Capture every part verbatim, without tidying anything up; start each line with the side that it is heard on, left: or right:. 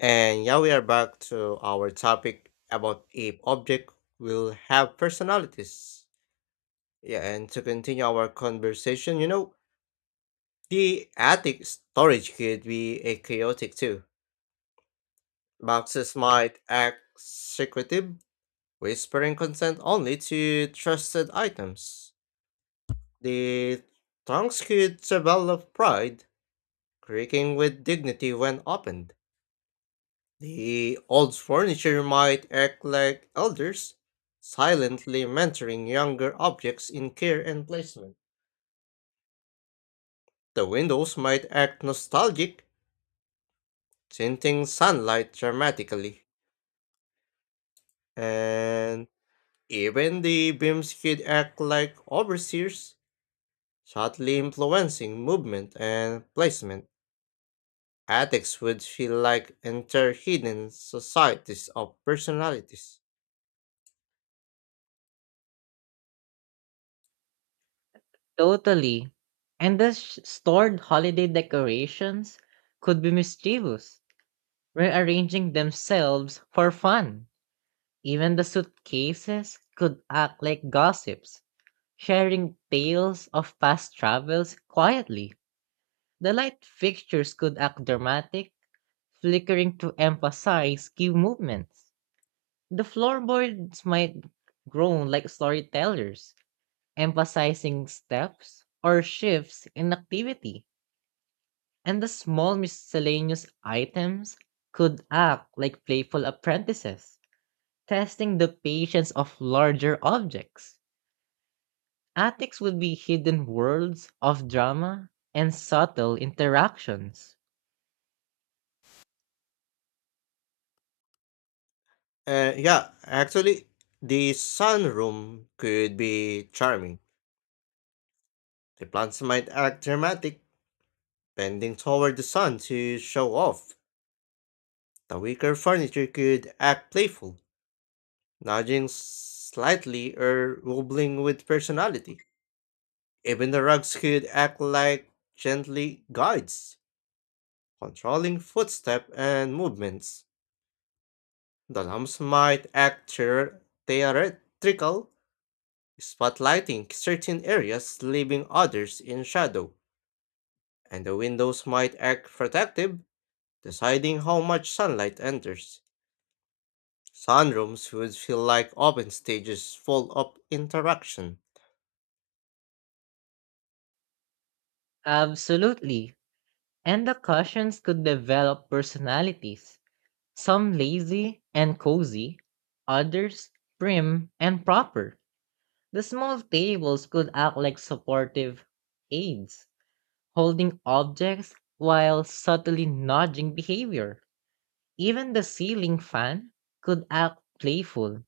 left: And yeah, we are back to our topic about if object will have personalities. Yeah, and to continue our conversation, you know, the attic storage could be a chaotic too. Boxes might act secretive, whispering consent only to trusted items. The trunks could develop pride, creaking with dignity when opened. The old furniture might act like elders, silently mentoring younger objects in care and placement. The windows might act nostalgic, tinting sunlight dramatically. And even the beams could act like overseers, subtly influencing movement and placement. Attics would feel like entire hidden societies of personalities.
right: Totally. And the sh- stored holiday decorations could be mischievous, rearranging themselves for fun. Even the suitcases could act like gossips, sharing tales of past travels quietly. The light fixtures could act dramatic, flickering to emphasize key movements. The floorboards might groan like storytellers, emphasizing steps or shifts in activity. And the small miscellaneous items could act like playful apprentices, testing the patience of larger objects. Attics would be hidden worlds of drama and subtle interactions.
left: Uh, yeah, actually, the sunroom could be charming. The plants might act dramatic, bending toward the sun to show off. The weaker furniture could act playful, nudging slightly or wobbling with personality. Even the rugs could act like gently guides, controlling footstep and movements. The lamps might act theor- theatrical, spotlighting certain areas, leaving others in shadow, and the windows might act protective, deciding how much sunlight enters. Sunrooms would feel like open stages full of interaction.
right: Absolutely. And the cushions could develop personalities, some lazy and cozy, others prim and proper. The small tables could act like supportive aids holding objects while subtly nudging behavior. Even the ceiling fan could act playful,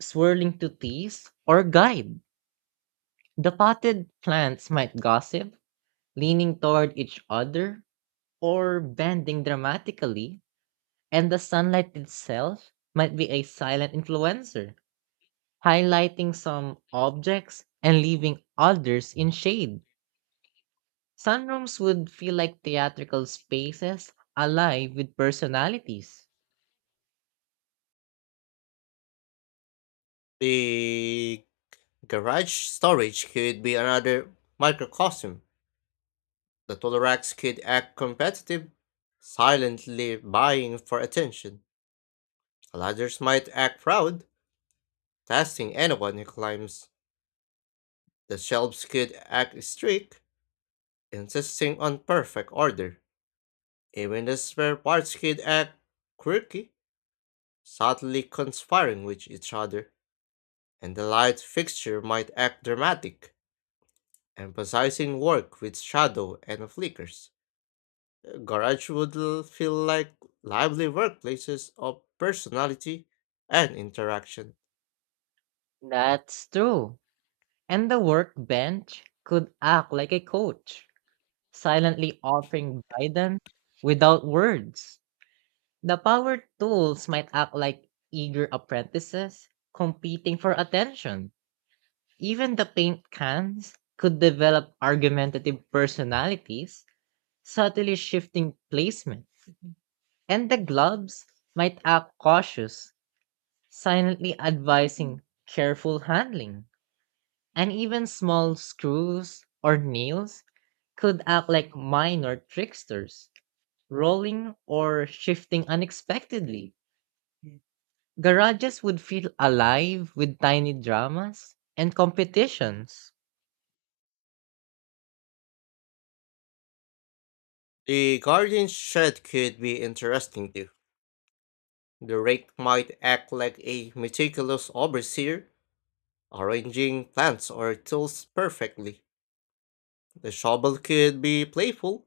right: swirling to tease or guide. The potted plants might gossip, leaning toward each other or bending dramatically, and the sunlight itself might be a silent influencer, highlighting some objects and leaving others in shade. Sunrooms would feel like theatrical spaces alive with personalities.
left: The garage storage could be another microcosm. The tool racks could act competitive, silently vying for attention. Ladders might act proud, testing anyone who climbs. The shelves could act strict, insisting on perfect order. Even the spare parts could act quirky, subtly conspiring with each other. And the light fixture might act dramatic, emphasizing work with shadow and flickers. The garage would l- feel like lively workplaces of personality and interaction.
right: That's true. And the workbench could act like a coach, silently offering guidance without words. The power tools might act like eager apprentices competing for attention. Even the paint cans could develop argumentative personalities, subtly shifting placement. And the gloves might act cautious silently advising careful handling. And even small screws or nails could act like minor tricksters, rolling or shifting unexpectedly. Garages would feel alive with tiny dramas and competitions.
left: The guardian shed could be interesting too. The rake might act like a meticulous overseer, arranging plants or tools perfectly. The shovel could be playful,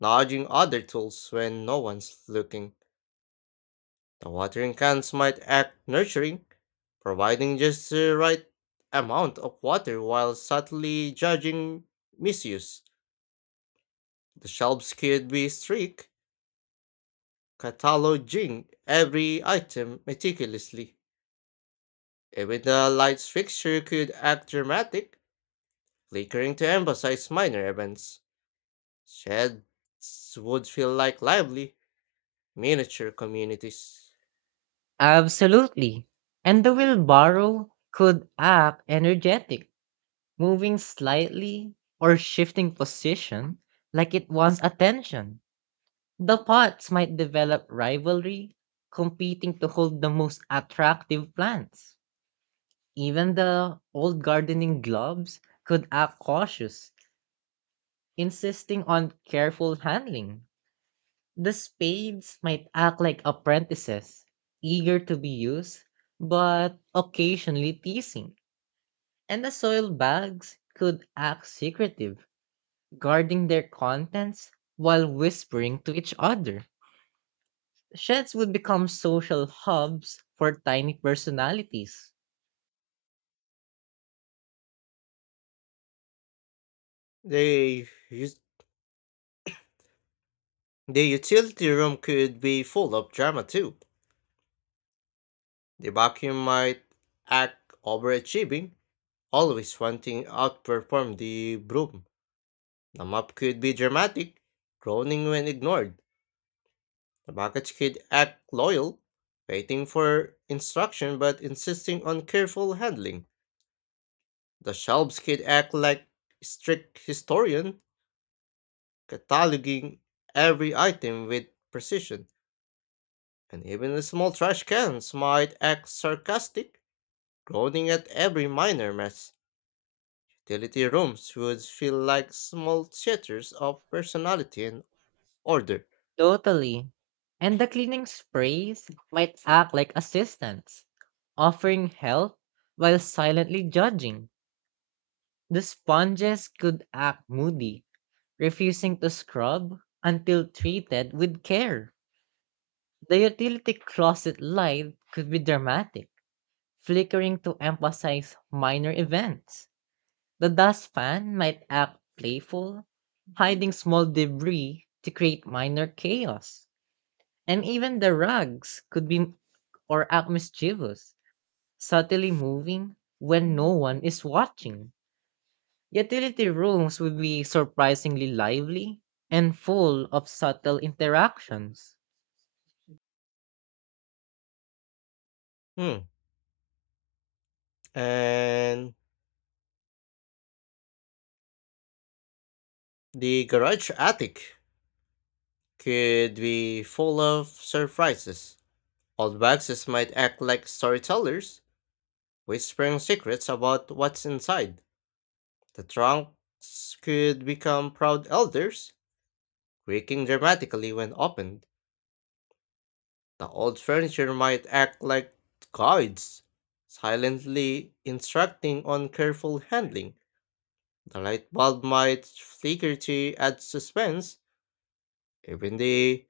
left: nudging other tools when no one's looking. The watering cans might act nurturing, providing just the right amount of water while subtly judging misuse. The shelves could be strict, cataloging every item meticulously. Even the lights fixture could act dramatic, flickering to emphasize minor events. Sheds would feel like lively, miniature communities.
right: Absolutely. And the wheelbarrow could act energetic, moving slightly or shifting position like it wants attention. The pots might develop rivalry, competing to hold the most attractive plants. Even the old gardening gloves could act cautious, insisting on careful handling. The spades might act like apprentices, eager to be used, but occasionally teasing. And the soil bags could act secretive, guarding their contents while whispering to each other. Sheds would become social hubs for tiny personalities.
left: The, us- the utility room could be full of drama too. The vacuum might act overachieving, always wanting to outperform the broom. The mop could be dramatic, groaning when ignored. The package could act loyal, waiting for instruction but insisting on careful handling. The shelves could act like strict historian, cataloging every item with precision, and even the small trash cans might act sarcastic, groaning at every minor mess. Utility rooms would feel like small theaters of personality and order.
right: Totally. And the cleaning sprays might act like assistants, offering help while silently judging. The sponges could act moody, refusing to scrub until treated with care. The utility closet light could be dramatic, flickering to emphasize minor events. The dust fan might act playful, hiding small debris to create minor chaos. And even the rugs could be or act mischievous, subtly moving when no one is watching. Utility rooms would be surprisingly lively and full of subtle interactions.
left: Hmm. And the garage attic could be full of surprises. Old boxes might act like storytellers, whispering secrets about what's inside. The trunks could become proud elders, creaking dramatically when opened. The old furniture might act like guides, silently instructing on careful handling. The light bulb might flicker to add suspense. Even the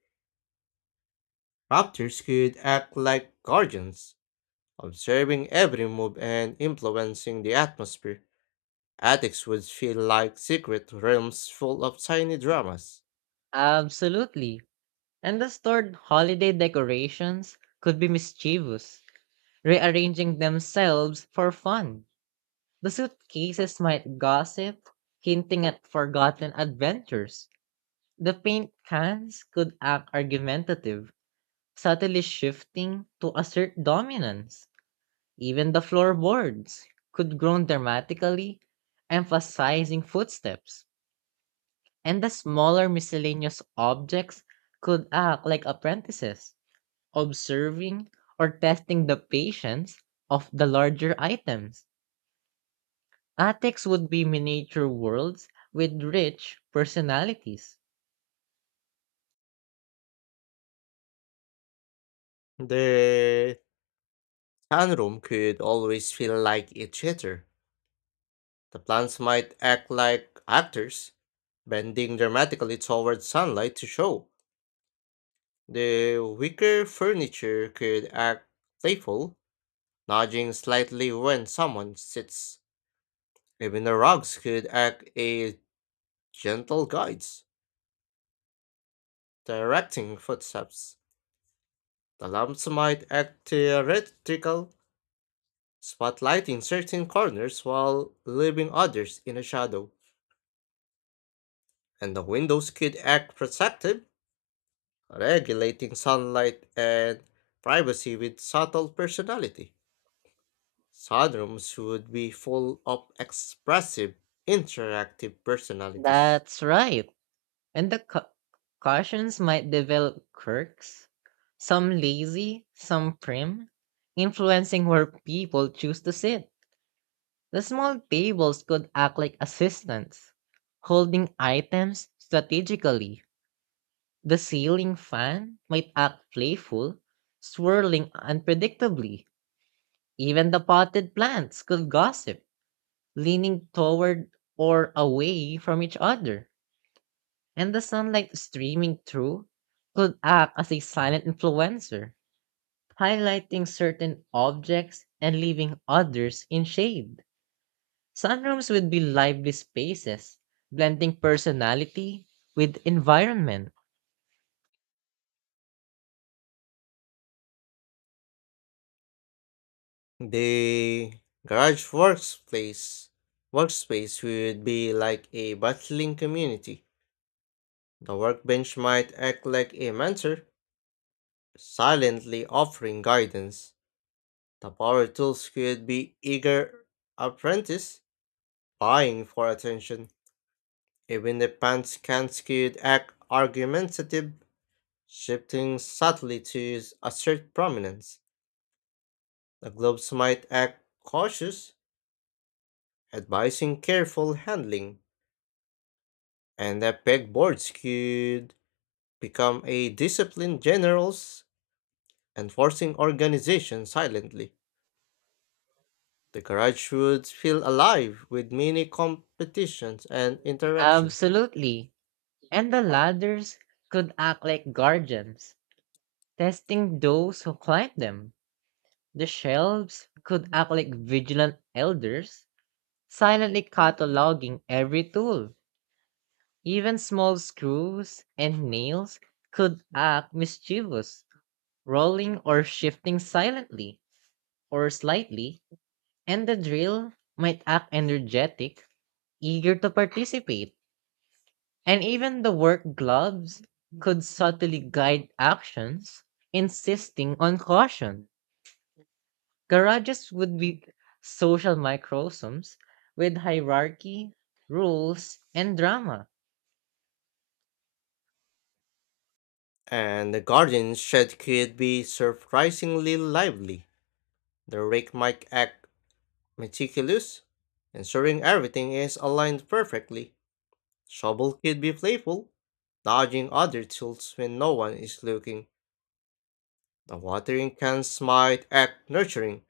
left: raptors could act like guardians, observing every move and influencing the atmosphere. Attics would feel like secret realms full of tiny dramas.
right: Absolutely. And the stored holiday decorations could be mischievous, rearranging themselves for fun. The suitcases might gossip, hinting at forgotten adventures. The paint cans could act argumentative, subtly shifting to assert dominance. Even the floorboards could groan dramatically, emphasizing footsteps. And the smaller miscellaneous objects could act like apprentices, observing or testing the patience of the larger items. Attics would be miniature worlds with rich personalities.
left: The Tanrum could always feel like each other. The plants might act like actors, bending dramatically towards sunlight to show. The wicker furniture could act playful, nudging slightly when someone sits. Even the rugs could act as gentle guides, directing footsteps. The lamps might act theatrical, spotlighting certain corners while leaving others in a shadow, and the windows could act protective, regulating sunlight and privacy with subtle personality. Sunrooms would be full of expressive, interactive personalities.
right: That's right. And the ca- cautions might develop quirks, some lazy, some prim, influencing where people choose to sit. The small tables could act like assistants, holding items strategically. The ceiling fan might act playful, swirling unpredictably. Even the potted plants could gossip leaning toward or away from each other, and the sunlight streaming through could act as a silent influencer, highlighting certain objects and leaving others in shade. Sunrooms would be lively spaces, blending personality with environment.
left: The garage workspace workspace would be like a bustling community. The workbench might act like a mentor, silently offering guidance. The power tools could be eager apprentices buying for attention, even the pants could act argumentative, shifting subtly to assert prominence. The gloves might act cautious, advising careful handling, and the pegboards could become a disciplined generals, enforcing organization silently. The garage would feel alive with many competitions and interactions,
right: Absolutely. And the ladders could act like guardians, testing those who climb them. The shelves could act like vigilant elders, silently cataloging every tool. Even small screws and nails could act mischievous, rolling or shifting silently or slightly, and the drill might act energetic, eager to participate. And even the work gloves could subtly guide actions, insisting on caution. Garages would be social microcosms with hierarchy, rules, and drama.
left: and the garden shed could be surprisingly lively. The rake might act meticulous, ensuring everything is aligned perfectly. Shovel could be playful, dodging other tools when no one is looking. The watering cans might act nurturing,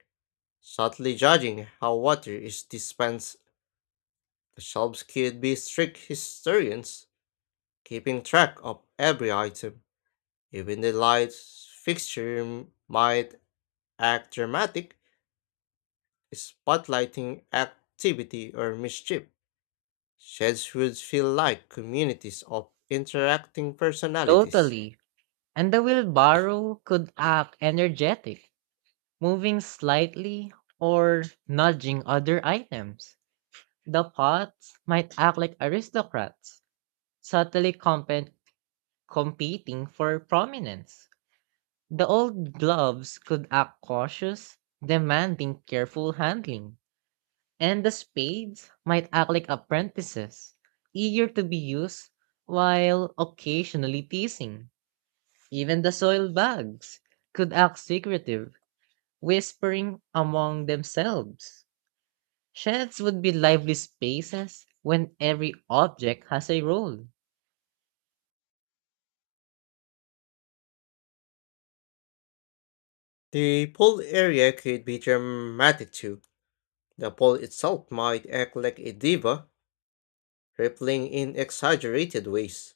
left: subtly judging how water is dispensed. The shelves could be strict historians, keeping track of every item. Even the light fixture might act dramatic, spotlighting activity or mischief. Sheds would feel like communities of interacting personalities.
right: Totally. And the wheelbarrow could act energetic, moving slightly or nudging other items. The pots might act like aristocrats, subtly comp- competing for prominence. The old gloves could act cautious, demanding careful handling. And the spades might act like apprentices, eager to be used while occasionally teasing. Even the soil bugs could act secretive, whispering among themselves. Sheds would be lively spaces when every object has a role.
left: The pool area could be dramatic too. The pool itself might act like a diva, rippling in exaggerated ways.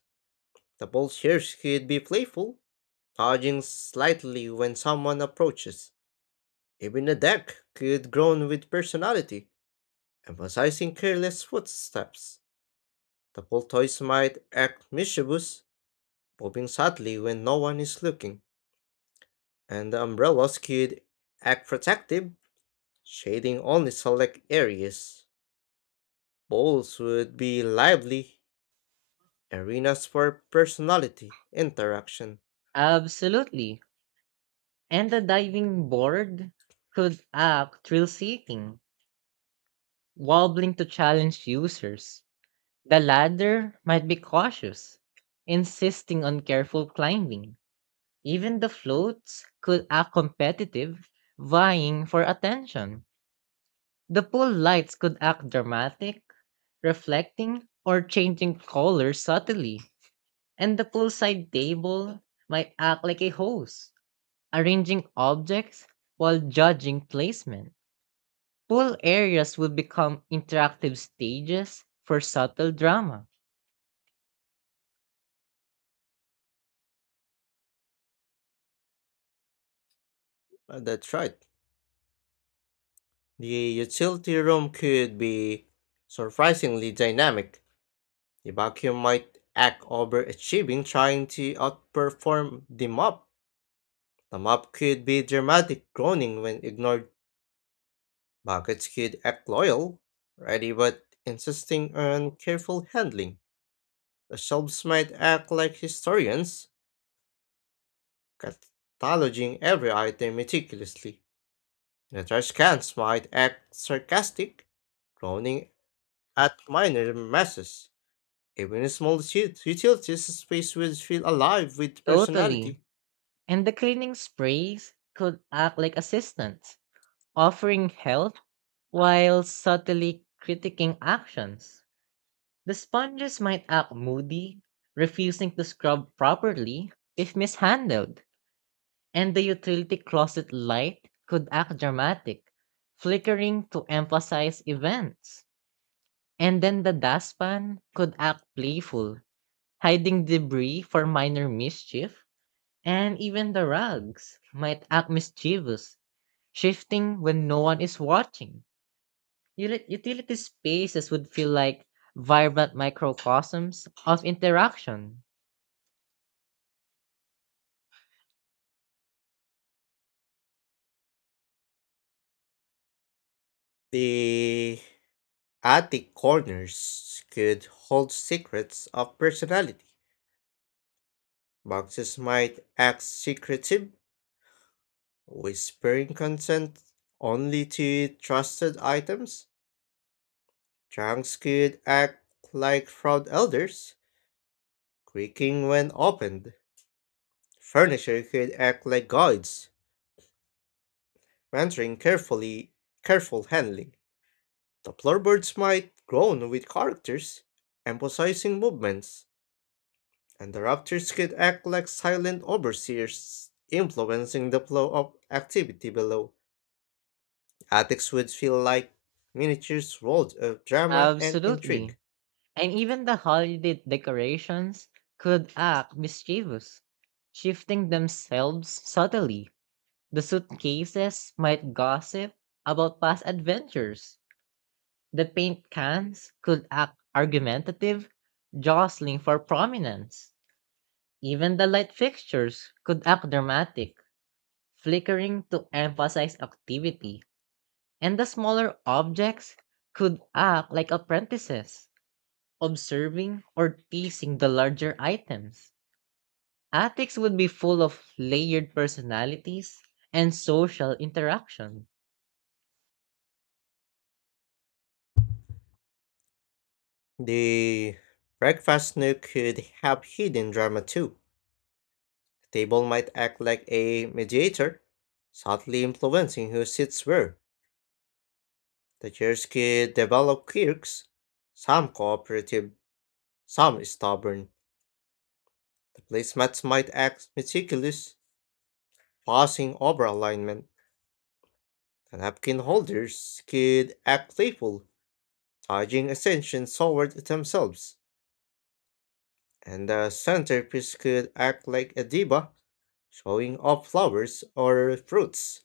left: The pool chairs could be playful, dodging slightly when someone approaches. Even the deck could groan with personality, emphasizing careless footsteps. The pool toys might act mischievous, bobbing sadly when no one is looking, and the umbrellas could act protective, shading only select areas. Bowls would be lively arenas for personality interaction.
right: Absolutely. And the diving board could act thrill seeking, wobbling to challenge users. The ladder might be cautious, insisting on careful climbing. Even the floats could act competitive, vying for attention. The pool lights could act dramatic, reflecting, or changing colors subtly. And the poolside table might act like a host, arranging objects while judging placement. Pool areas would become interactive stages for subtle drama.
left: Uh, That's right. The utility room could be surprisingly dynamic. The vacuum might act overachieving, trying to outperform the mop. The mop could be dramatic, groaning when ignored. Buckets could act loyal, ready but insisting on careful handling. The shops might act like historians, cataloging every item meticulously. The trash cans might act sarcastic, groaning at minor messes. Even a small ut- utilities space will feel alive with
right: Totally.
left: personality.
right: And the cleaning sprays could act like assistants, offering help while subtly critiquing actions. The sponges might act moody, refusing to scrub properly if mishandled, and the utility closet light could act dramatic, flickering to emphasize events. And then the dustpan could act playful, hiding debris for minor mischief, and even the rugs might act mischievous, shifting when no one is watching. Uli- Utility spaces would feel like vibrant microcosms of interaction.
left: The attic corners could hold secrets of personality. Boxes might act secretive, whispering consent only to trusted items. Trunks could act like proud elders, creaking when opened. Furniture could act like guides, mentoring carefully, careful handling. The floorboards might groan with characters, emphasizing movements, and the raptors could act like silent overseers, influencing the flow of activity below. Attics would feel like miniatures world of drama and
right: Absolutely.
left: intrigue.
right: And even the holiday decorations could act mischievous, shifting themselves subtly. The suitcases might gossip about past adventures. The paint cans could act argumentative, jostling for prominence. Even the light fixtures could act dramatic, flickering to emphasize activity. And the smaller objects could act like apprentices observing or teasing the larger items. Attics would be full of layered personalities and social interaction.
left: The breakfast nook could have hidden drama too. Table might act like a mediator, subtly influencing who sits where. The chairs could develop quirks, some cooperative, some stubborn. The placemats might act meticulous, passing over alignment. The napkin holders could act playful, charging attention toward themselves. And the centerpiece could act like a diva, showing off flowers or fruits.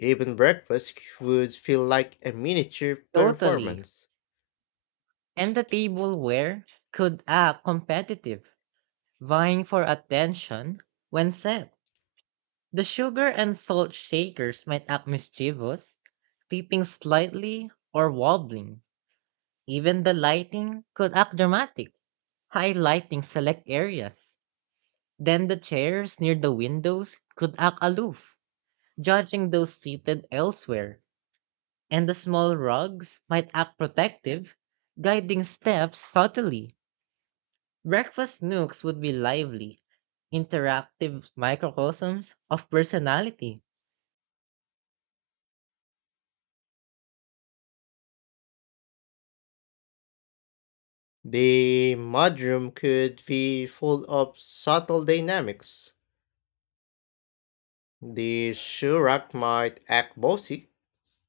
left: Even breakfast would feel like a miniature
right: Totally.
left: performance.
right: And the tableware could act competitive, vying for attention when set. The sugar and salt shakers might act mischievous, tipping slightly or wobbling. Even the lighting could act dramatic, highlighting select areas. Then the chairs near the windows could act aloof, judging those seated elsewhere, and the small rugs might act protective, guiding steps subtly. Breakfast nooks would be lively, interactive microcosms of personality.
left: The mudroom could be full of subtle dynamics. The shurak might act bossy,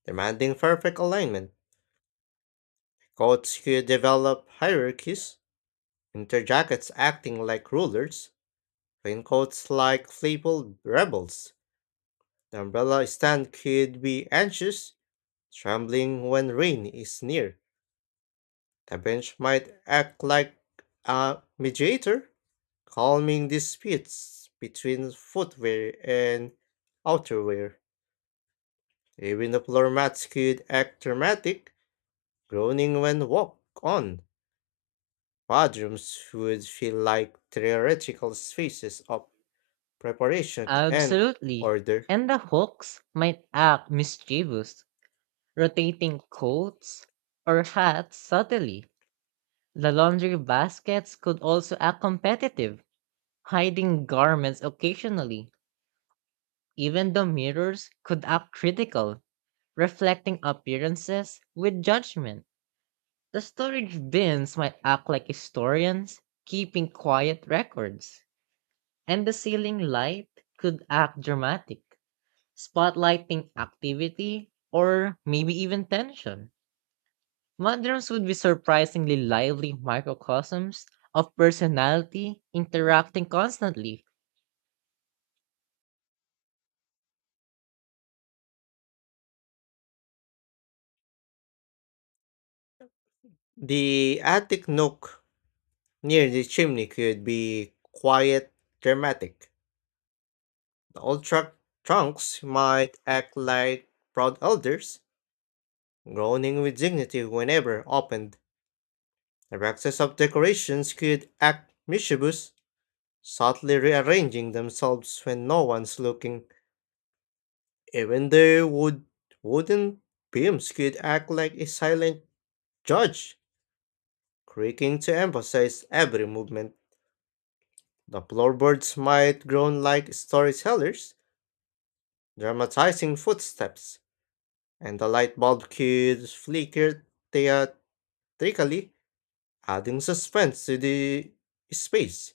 left: demanding perfect alignment. Coats could develop hierarchies, interjackets acting like rulers, raincoats like playful rebels. The umbrella stand could be anxious, trembling when rain is near. The bench might act like a mediator, calming disputes between footwear and outerwear. Even the floor mats could act dramatic, groaning when walked on. Bedrooms would feel like theoretical spaces of preparation and
right: Absolutely.
left: order.
right: And the hooks might act mischievous, rotating coats or hats subtly. The laundry baskets could also act competitive, hiding garments occasionally, even the mirrors, could act critical, reflecting appearances with judgment. The storage bins might act like historians, keeping quiet records. And the ceiling light could act dramatic, spotlighting activity or maybe even tension. Mothers would be surprisingly lively microcosms of personality interacting constantly.
left: The attic nook near the chimney could be quiet, dramatic. The old truck trunks might act like proud elders, groaning with dignity whenever opened. The boxes of decorations could act mischievous, subtly rearranging themselves when no one's looking. Even the wood wooden beams could act like a silent judge, creaking to emphasize every movement. The floorboards might groan like storytellers, dramatizing footsteps, and the light bulb could flicker theatrically, adding suspense to the space.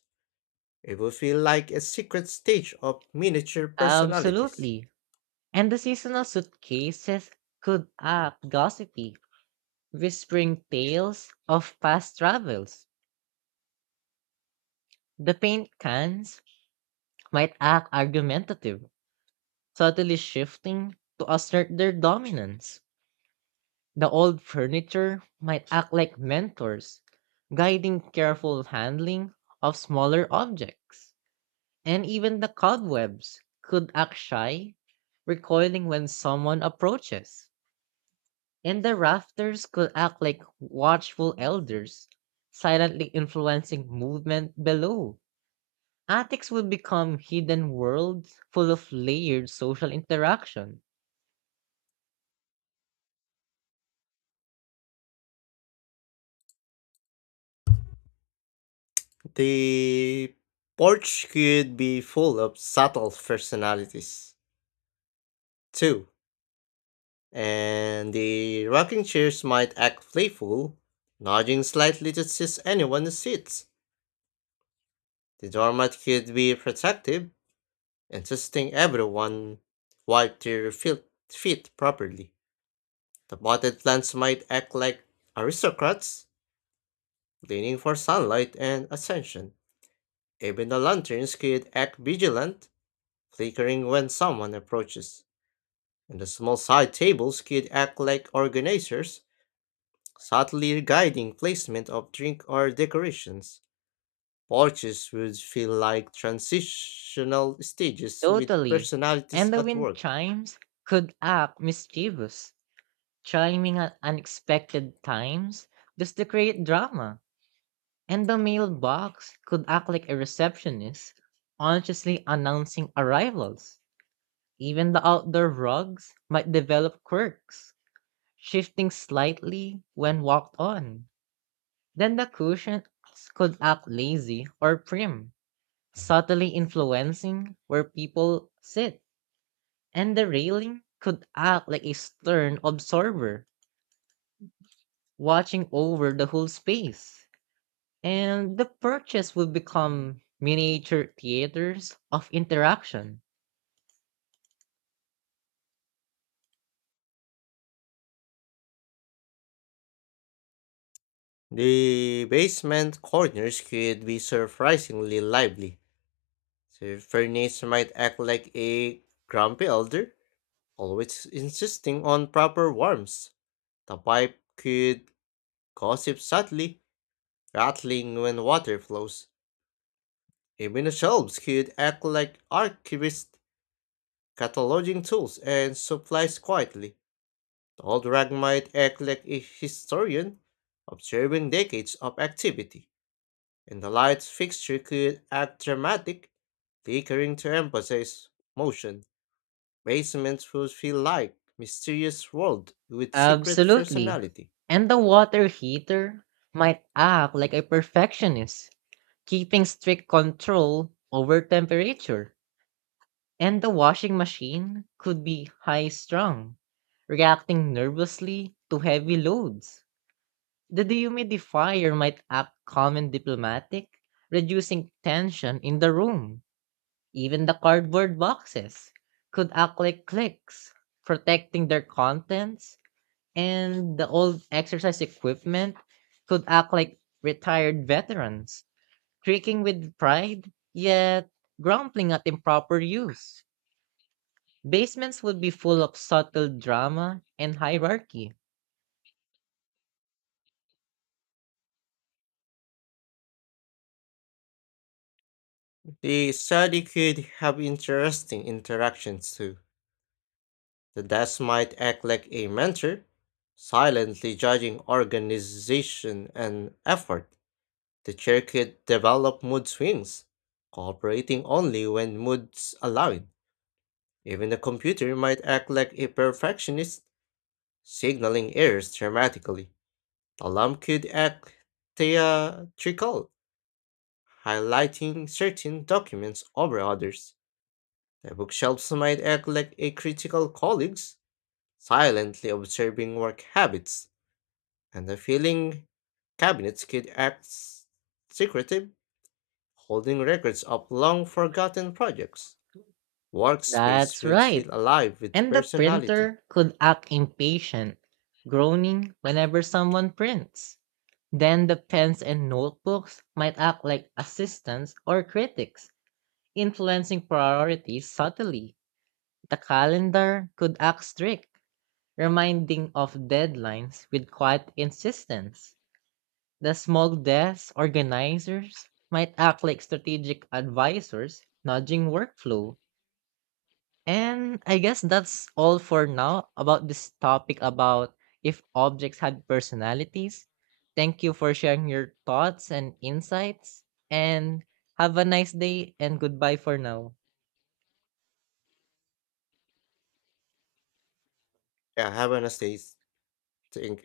left: It would feel like a secret stage of miniature personalities.
right: Absolutely. And the seasonal suitcases could act gossipy, whispering tales of past travels. The paint cans might act argumentative, subtly shifting to assert their dominance. The old furniture might act like mentors, guiding careful handling of smaller objects. And even the cobwebs could act shy, recoiling when someone approaches. And the rafters could act like watchful elders, silently influencing movement below. Attics would become hidden worlds full of layered social interaction.
left: The porch could be full of subtle personalities, too, and the rocking chairs might act playful, nodding slightly to seize anyone who sits. The doormat could be protective, insisting everyone wipe their fil- feet properly. The potted plants might act like aristocrats, leaning for sunlight and attention. Even the lanterns could act vigilant, flickering when someone approaches. And the small side tables could act like organizers, subtly guiding placement of drink or decorations. Porches would feel like transitional stages with
right: Totally.
left: personalities
right: And the
left: at
right: wind
left: work.
right: chimes could act mischievous, chiming at unexpected times just to create drama. And the mailbox could act like a receptionist, consciously announcing arrivals. Even the outdoor rugs might develop quirks, shifting slightly when walked on. Then the cushions could act lazy or prim subtly influencing where people sit, and the railing could act like a stern observer, watching over the whole space. And the purchase would become miniature theaters of interaction.
left: The basement corners could be surprisingly lively. The furnace might act like a grumpy elder, always insisting on proper warmth. The pipe could gossip subtly, rattling when water flows. Even the shelves could act like archivists, cataloging tools and supplies quietly. The old rag might act like a historian, observing decades of activity, and the light fixture could act dramatic, flickering to emphasize motion. Basements would feel like mysterious world with secret
right: Absolutely.
left: personality.
right: And the water heater might act like a perfectionist, keeping strict control over temperature. And the washing machine could be high strung, reacting nervously to heavy loads. The dehumidifier might act calm and diplomatic, reducing tension in the room. Even the cardboard boxes could act like clicks, protecting their contents, and the old exercise equipment could act like retired veterans, creaking with pride, yet grumbling at improper use. Basements would be full of subtle drama and hierarchy.
left: The study could have interesting interactions too. The desk might act like a mentor, silently judging organization and effort. The chair could develop mood swings, cooperating only when moods allowed. Even the computer might act like a perfectionist, signaling errors dramatically. The alarm could act theatrical, highlighting certain documents over others. The bookshelves might act like a critical colleagues, silently observing work habits, and the filing cabinets could act s- secretive, holding records of long forgotten projects. Workspace
right: That's
left: would feel
right: right.
left: alive with
right: And the
left: personality.
right: printer could act impatient, groaning whenever someone prints. Then the pens and notebooks might act like assistants or critics, influencing priorities subtly. The calendar could act strict, reminding of deadlines with quiet insistence. The small desk organizers might act like strategic advisors, nudging workflow. And I guess that's all for now about this topic about if objects had personalities. Thank you for sharing your thoughts and insights. And have a nice day and goodbye for now.
left: Yeah, have a nice day. Thank